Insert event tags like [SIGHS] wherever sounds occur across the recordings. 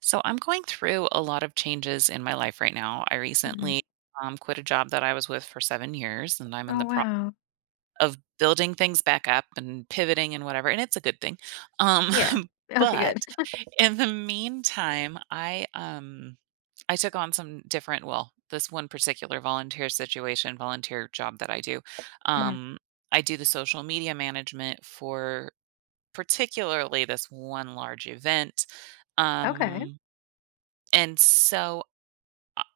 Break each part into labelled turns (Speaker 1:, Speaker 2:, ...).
Speaker 1: So I'm going through a lot of changes in my life right now. I
Speaker 2: Mhm.
Speaker 1: recently quit a job that I was with for 7 years, and I'm in
Speaker 2: Oh,
Speaker 1: the process
Speaker 2: wow.
Speaker 1: of building things back up and pivoting and whatever. And it's a good thing. Um,
Speaker 2: Yeah.
Speaker 1: [LAUGHS]
Speaker 2: Okay,
Speaker 1: but
Speaker 2: good. [LAUGHS]
Speaker 1: in the meantime, I took on some different. Well, this one particular volunteer situation, volunteer job that I do.
Speaker 2: Mhm.
Speaker 1: Um, I do the social media management for particularly this one large event.
Speaker 2: Okay.
Speaker 1: Um, and so I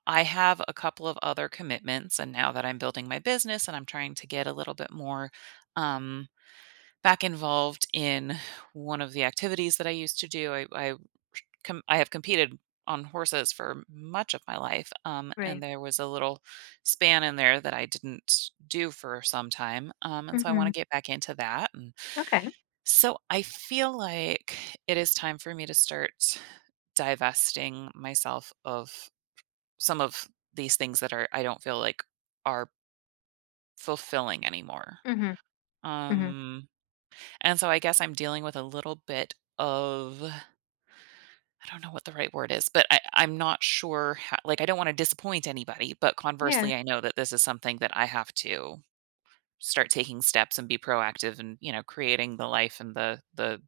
Speaker 1: I have a couple of other commitments, and now that I'm building my business and I'm trying to get a little bit more um, back involved in [SIGHS] one of the activities that I used to do, I have competed on horses for much of my life, and
Speaker 2: Right.
Speaker 1: there was a little span in there that I didn't do for some time, and so I want
Speaker 2: Mhm.
Speaker 1: to get back into that. And
Speaker 2: Okay.
Speaker 1: so I feel like it is time for me to start divesting myself of some of these things that are I don't feel like are fulfilling anymore.
Speaker 2: Mhm. Mhm.
Speaker 1: Um, and so I guess I'm dealing with a little bit of I don't know what the right word is, but I'm not sure how, like I don't want to disappoint anybody, but
Speaker 2: Yeah.
Speaker 1: conversely, I know that this is something that I have to start taking steps and be proactive and you know creating the life and the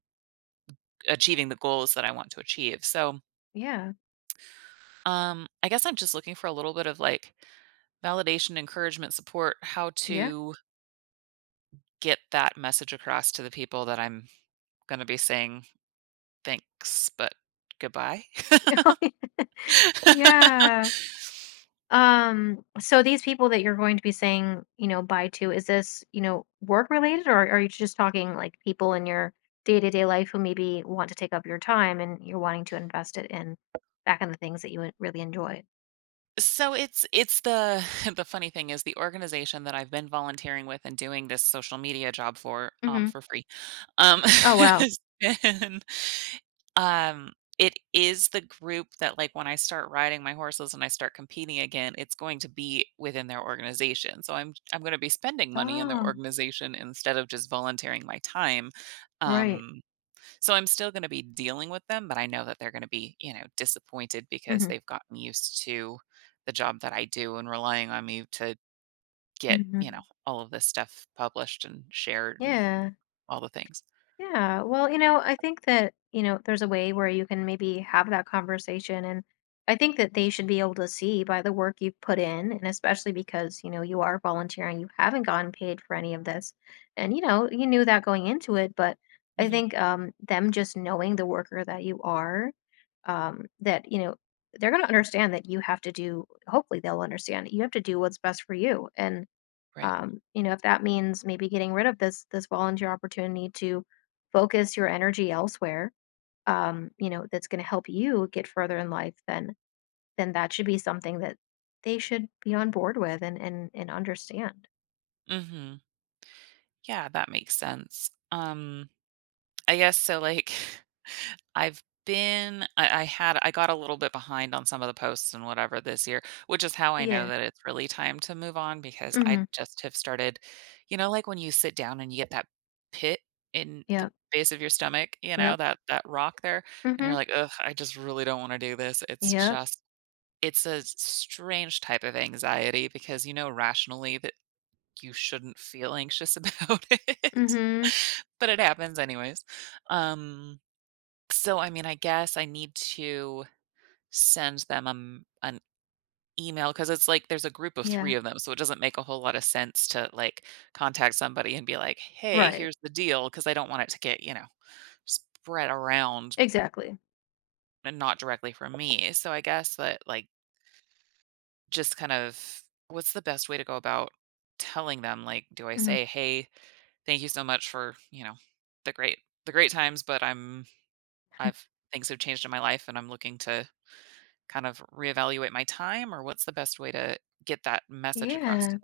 Speaker 1: achieving the goals that I want to achieve. So
Speaker 2: Yeah.
Speaker 1: I guess I'm just looking for a little bit of like validation, encouragement, support, how
Speaker 2: Yeah.
Speaker 1: to get that message across to the people that I'm gonna be saying, "Thanks, but goodbye."
Speaker 2: [LAUGHS]
Speaker 1: [LAUGHS]
Speaker 2: Yeah. So these people that you're going to be saying, you know, bye to, is this, you know, work related or are you just talking like people in your day-to-day life who maybe want to take up your time and you're wanting to invest it in back in the things that you really enjoy?
Speaker 1: So it's the [LAUGHS] the funny thing is the organization that I've been volunteering with and doing this social media job
Speaker 2: Mhm.
Speaker 1: for free, [LAUGHS]
Speaker 2: Oh, wow.
Speaker 1: has been, it is the group that, like, when I start riding my horses and I start competing again, it's going to be within their organization. So I'm gonna be spending money in their
Speaker 2: Oh,
Speaker 1: organization instead of just volunteering my time,
Speaker 2: great.
Speaker 1: um so I'm still going to be dealing with them, but I know that they're going to be, you know, disappointed because
Speaker 2: Mhm.
Speaker 1: they've gotten used to the job that I do and relying on me to get, you know,
Speaker 2: Mhm.
Speaker 1: all of this stuff published and shared and
Speaker 2: Yeah.
Speaker 1: all the things.
Speaker 2: Yeah, well, you know, I think that, you know, there's a way where you can maybe have that conversation. And I think that they should be able to see by the work you've put in, and especially because, you know, you are volunteering, you haven't gotten paid for any of this. And, you know, you knew that going into it, but I
Speaker 1: Hmm.
Speaker 2: think them just knowing the worker that you are, that, you know, they're going to understand that you have to do, hopefully, they'll understand that you have to do what's best for you. And
Speaker 1: Right.
Speaker 2: you know, if that means maybe getting rid of this volunteer opportunity to focus your energy elsewhere, you know, that's going to help you get further in life, then that should be something that they should be on board with and understand.
Speaker 1: Hmm. Yeah, that makes sense. I guess so, like, [LAUGHS] I've been I had I got a little bit behind on some of the posts and whatever this year, which is how I know
Speaker 2: Yeah.
Speaker 1: that it's really time to move on because
Speaker 2: Mhm.
Speaker 1: I just have started you know, like, when you sit down and you get that pit in the
Speaker 2: Yep.
Speaker 1: base of your stomach, you know,
Speaker 2: Yep.
Speaker 1: that rock there, and you're
Speaker 2: Mhm.
Speaker 1: like, "Ugh, I just really don't wanna do this." It's
Speaker 2: Yep.
Speaker 1: just it's a strange type of anxiety because you know rationally that like, you shouldn't feel anxious about [LAUGHS] it,
Speaker 2: Mhm.
Speaker 1: but it happens anyways. Um, so I mean, I guess I need to send them an email because it's like there's a group of
Speaker 2: Yeah.
Speaker 1: three of them, so it doesn't make a whole lot of sense to like contact somebody and be like, "Hey,
Speaker 2: Right.
Speaker 1: here's the deal," because I don't want it to get you know spread around
Speaker 2: Exactly.
Speaker 1: and not directly from me. So I guess that like just kind of what's the best way to go about telling them? Like, do I
Speaker 2: Mhm.
Speaker 1: say, "Hey, thank you so much for, you know, the great the great times, but I'm I've things have changed in my life and I'm looking to kind of reevaluate my time or what's the best way to get that message across
Speaker 2: Yeah,
Speaker 1: to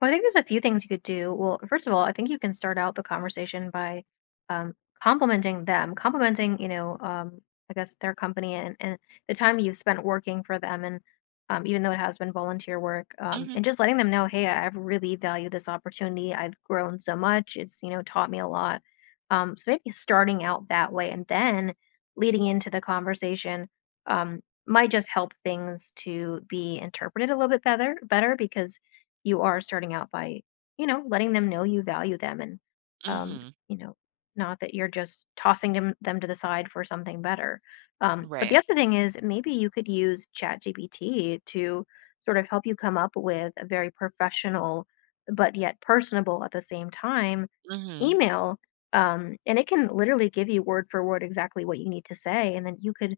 Speaker 2: well, I think there's a few things you could do. Well, first of all, I think you can start out the conversation by um, complimenting them, complimenting, you know, I guess their company, and the time you've spent working for them. And even though it has been volunteer work,
Speaker 1: them.
Speaker 2: and just letting them know, hey, I've really valued this opportunity. I've grown so much. It's, you know, taught me a lot. So maybe starting out that way and then leading into the conversation um, might just help things to be interpreted a little bit better because you are starting out by, you know, letting them know you value them and,
Speaker 1: Mhm.
Speaker 2: um,
Speaker 1: Mhm.
Speaker 2: you know, not that you're just tossing them to the side for something better. But the
Speaker 1: Right.
Speaker 2: other thing is maybe you could use ChatGPT to sort of help you come up with a very professional but yet personable at the same time
Speaker 1: Mhm.
Speaker 2: email and it can literally give you word for word exactly what you need to say and then you could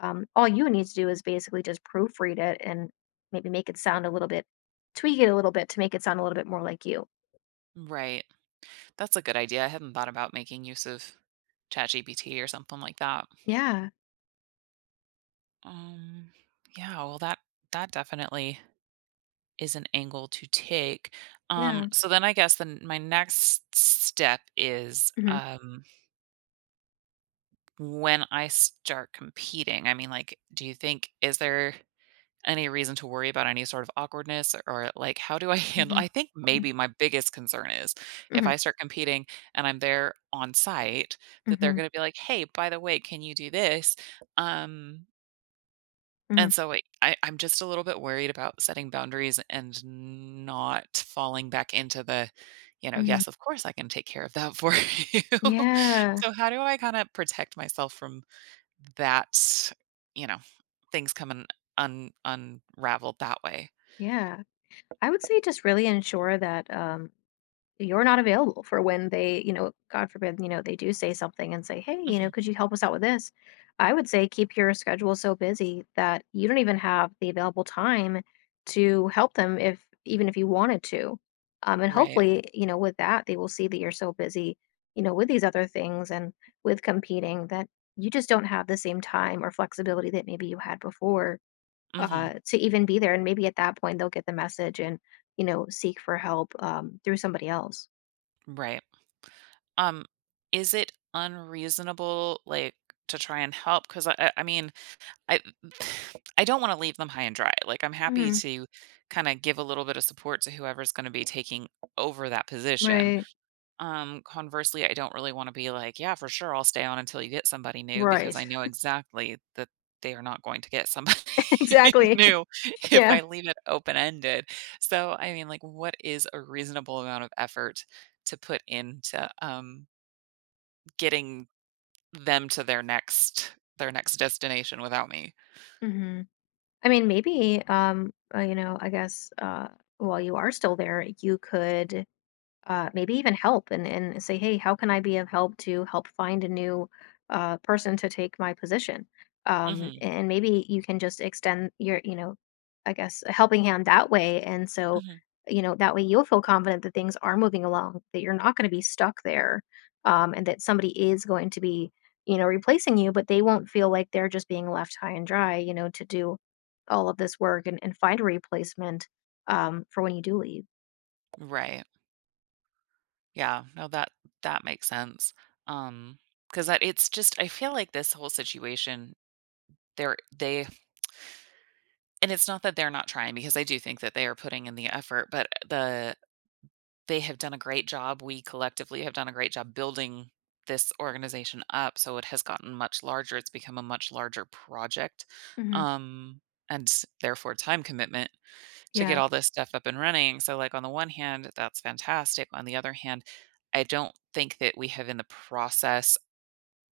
Speaker 2: all you need to do is basically just proofread it and maybe make it sound a little tweak it a little bit to make it sound a little bit more like you.
Speaker 1: Right. That's a good idea. I hadn't thought about making use of ChatGPT or something like that.
Speaker 2: Yeah,
Speaker 1: Um, yeah, well that that definitely is an angle to take.
Speaker 2: yeah.
Speaker 1: So then I guess then my next step is
Speaker 2: hmm
Speaker 1: when I start competing, I mean, like, do you think is there any reason to worry about any sort of awkwardness or like how do I [LAUGHS] handle
Speaker 2: hmm
Speaker 1: I think
Speaker 2: hmm
Speaker 1: maybe my biggest concern is if
Speaker 2: hmm
Speaker 1: I start competing and I'm there on site that they're going to be like, "Hey, by the way, can you do this?" Um
Speaker 2: hmm
Speaker 1: and so I'm just a little bit worried about setting boundaries and not falling back into the you know,
Speaker 2: hmm
Speaker 1: yes, of course I can take care of that for [LAUGHS] you. [LAUGHS]
Speaker 2: Yeah,
Speaker 1: So how do I kind of protect myself from that, you know, things come un un unraveled that way.
Speaker 2: yeah. I would say just really ensure that you're not available for when they, you know, God forbid, you know, they do say something and say, "Hey, you know,
Speaker 1: Mhm.
Speaker 2: could you help us out with this?" I would say keep your schedule so busy that you don't even have the available time to help them if even if you wanted to. And
Speaker 1: Right.
Speaker 2: hopefully, you know, with that, they will see that you're so busy, you know, with these other things and with competing that you just don't have the same time or flexibility that maybe you had before
Speaker 1: Mhm.
Speaker 2: to even be there. And maybe at that point, they'll get the message and, you know, seek for help through somebody else.
Speaker 1: Right. Um, is it unreasonable, like, to try and help? 'Cause I mean, I [SIGHS] I don't wanna leave them high and dry. Like, I'm happy
Speaker 2: Mhm.
Speaker 1: to kinda give a little bit of support to whoever's gonna be taking over that position.
Speaker 2: Right.
Speaker 1: Conversely, I don't really wanna be like, "Yeah, for sure, I'll stay on until you get somebody new," because
Speaker 2: Right.
Speaker 1: I know exactly that they are not going to get somebody
Speaker 2: [LAUGHS]
Speaker 1: [LAUGHS]
Speaker 2: Exactly.
Speaker 1: new
Speaker 2: [LAUGHS]
Speaker 1: if
Speaker 2: Yeah.
Speaker 1: I leave it open-ended. So, I mean, like, what is a reasonable amount of effort to put into, getting them to their next destination without me?
Speaker 2: Mhm. I mean, maybe, you know, I guess, while you are still there, you could maybe even help and say, hey, how can I be of help to help find a new person to take my position?
Speaker 1: Mhm,
Speaker 2: And maybe you can just extend your, you know, I guess a helping hand that way. And so,
Speaker 1: mhm.
Speaker 2: you know, that way you'll feel confident that things are moving along, that you're not going to be stuck there, and that somebody is going to be, you know, replacing you, but they won't feel like they're just being left high and dry, you know, to do all of this work and find a replacement for when you do leave.
Speaker 1: Right. Yeah, no, that that makes sense. Um. Because that it's just I feel like this whole situation, they're they and it's not that they're not trying because I do think that they are putting in the effort, but they have done a great job. We collectively have done a great job building this organization up. So it has gotten much larger. It's become a much larger project.
Speaker 2: Hmm.
Speaker 1: Um, and therefore time commitment to get
Speaker 2: Yeah.
Speaker 1: all this stuff up and running. So like on the one hand, that's fantastic. On the other hand, I don't think that we have in the process,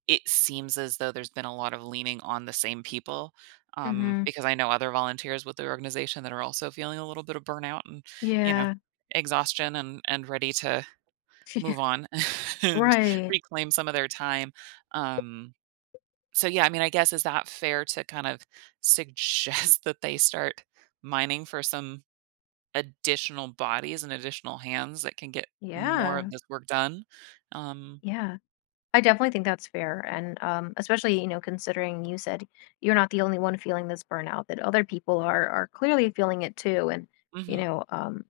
Speaker 1: it seems as though there's been a lot of leaning on the same people.
Speaker 2: Hmm.
Speaker 1: Because I know other volunteers with the organization that are also feeling a little bit of burnout and, you know,
Speaker 2: Yeah.
Speaker 1: exhaustion and ready to
Speaker 2: [LAUGHS] Yeah.
Speaker 1: move on [LAUGHS] and
Speaker 2: Right.
Speaker 1: reclaim some of their time. Um, so yeah, I mean, I guess is that fair to kind of suggest [LAUGHS] that they start mining for some additional bodies and additional hands that can get more of
Speaker 2: Yeah.
Speaker 1: this work done? Um,
Speaker 2: Yeah, I definitely think that's fair. And especially, you know, considering you said you're not the only one feeling this burnout, that other people are clearly feeling it too. And, you
Speaker 1: mhm,
Speaker 2: know, um,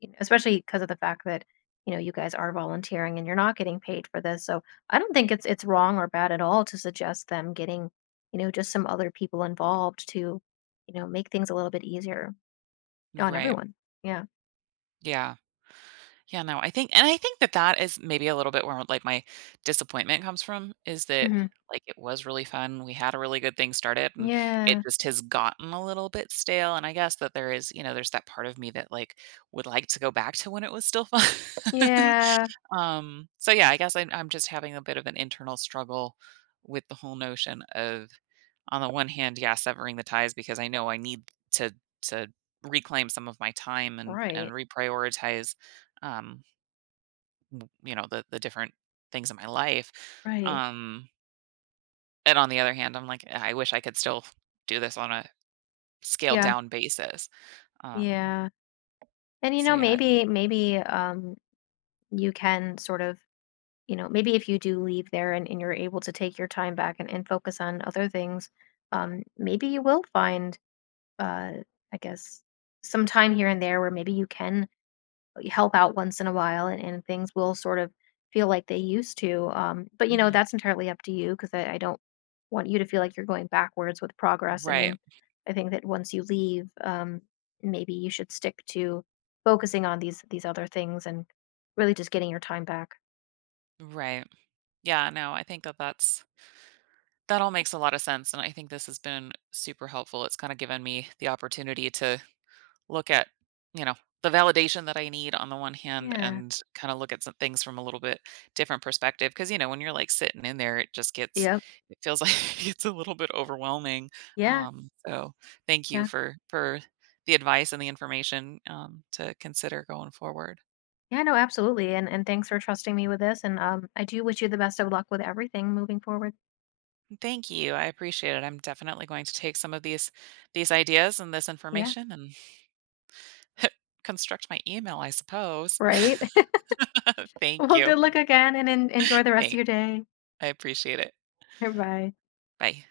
Speaker 2: you know, especially because of the fact that, you know, you guys are volunteering and you're not getting paid for this. So I don't think it's wrong or bad at all to suggest them getting, you know, just some other people involved to, you know, make things a little bit easier on
Speaker 1: right.
Speaker 2: everyone. Yeah.
Speaker 1: Yeah. Yeah, no, I think and I think that that is maybe a little bit where, like, my disappointment comes from is that,
Speaker 2: Hmm.
Speaker 1: like, it was really fun, we had a really good thing started, and it
Speaker 2: Yeah.
Speaker 1: just has gotten a little bit stale, and I guess that there is you know, there's that part of me that, like, would like to go back to when it was still fun. [LAUGHS]
Speaker 2: Yeah.
Speaker 1: So, yeah, I guess I'm just having a bit of an internal struggle with the whole notion of, on the one hand, yeah, severing the ties because I know I need to to reclaim some of my time and
Speaker 2: Right,
Speaker 1: reprioritize, um you know the different things in my life
Speaker 2: right.
Speaker 1: um and on the other hand I'm like, "Ah, I wish I could still do this on a scaled
Speaker 2: Yeah,
Speaker 1: down basis um
Speaker 2: yeah. And you
Speaker 1: so
Speaker 2: know,
Speaker 1: yeah
Speaker 2: maybe you can sort of, you know, maybe if you do leave there and you're able to take your time back and focus on other things, maybe you will find uh I guess some time here and there where maybe you can help out once in a while and things will sort of feel like they used to. But you know,
Speaker 1: hmm
Speaker 2: that's entirely up to you because I don't want you to feel like you're going backwards with progress. I
Speaker 1: right
Speaker 2: mean, I think that once you leave, maybe you should stick to focusing on these other things and really just getting your time back.
Speaker 1: right yeah no I think that that's that all makes a lot of sense and I think this has been super helpful it's kind of given me the opportunity to look at, you know, the validation that I need on the one hand
Speaker 2: Yeah.
Speaker 1: and kind of look at some things from a little bit different perspective. Cause, you know, when you're like sitting in there, it just gets,
Speaker 2: Yep.
Speaker 1: it feels like [LAUGHS] it's a little bit overwhelming.
Speaker 2: Yeah.
Speaker 1: So thank you
Speaker 2: Yeah.
Speaker 1: for the advice and the information to consider going forward.
Speaker 2: Yeah, no, absolutely. And thanks for trusting me with this. And I do wish you the best of luck with everything moving forward.
Speaker 1: Thank you. I appreciate it. I'm definitely going to take some of these ideas and this
Speaker 2: Yeah.
Speaker 1: information and [LAUGHS] construct my email, I suppose.
Speaker 2: Right.
Speaker 1: [LAUGHS]
Speaker 2: [LAUGHS]
Speaker 1: Thank
Speaker 2: Well,
Speaker 1: you.
Speaker 2: good luck again and enjoy the rest of your
Speaker 1: Thanks.
Speaker 2: day.
Speaker 1: I appreciate it.
Speaker 2: Bye.
Speaker 1: Bye.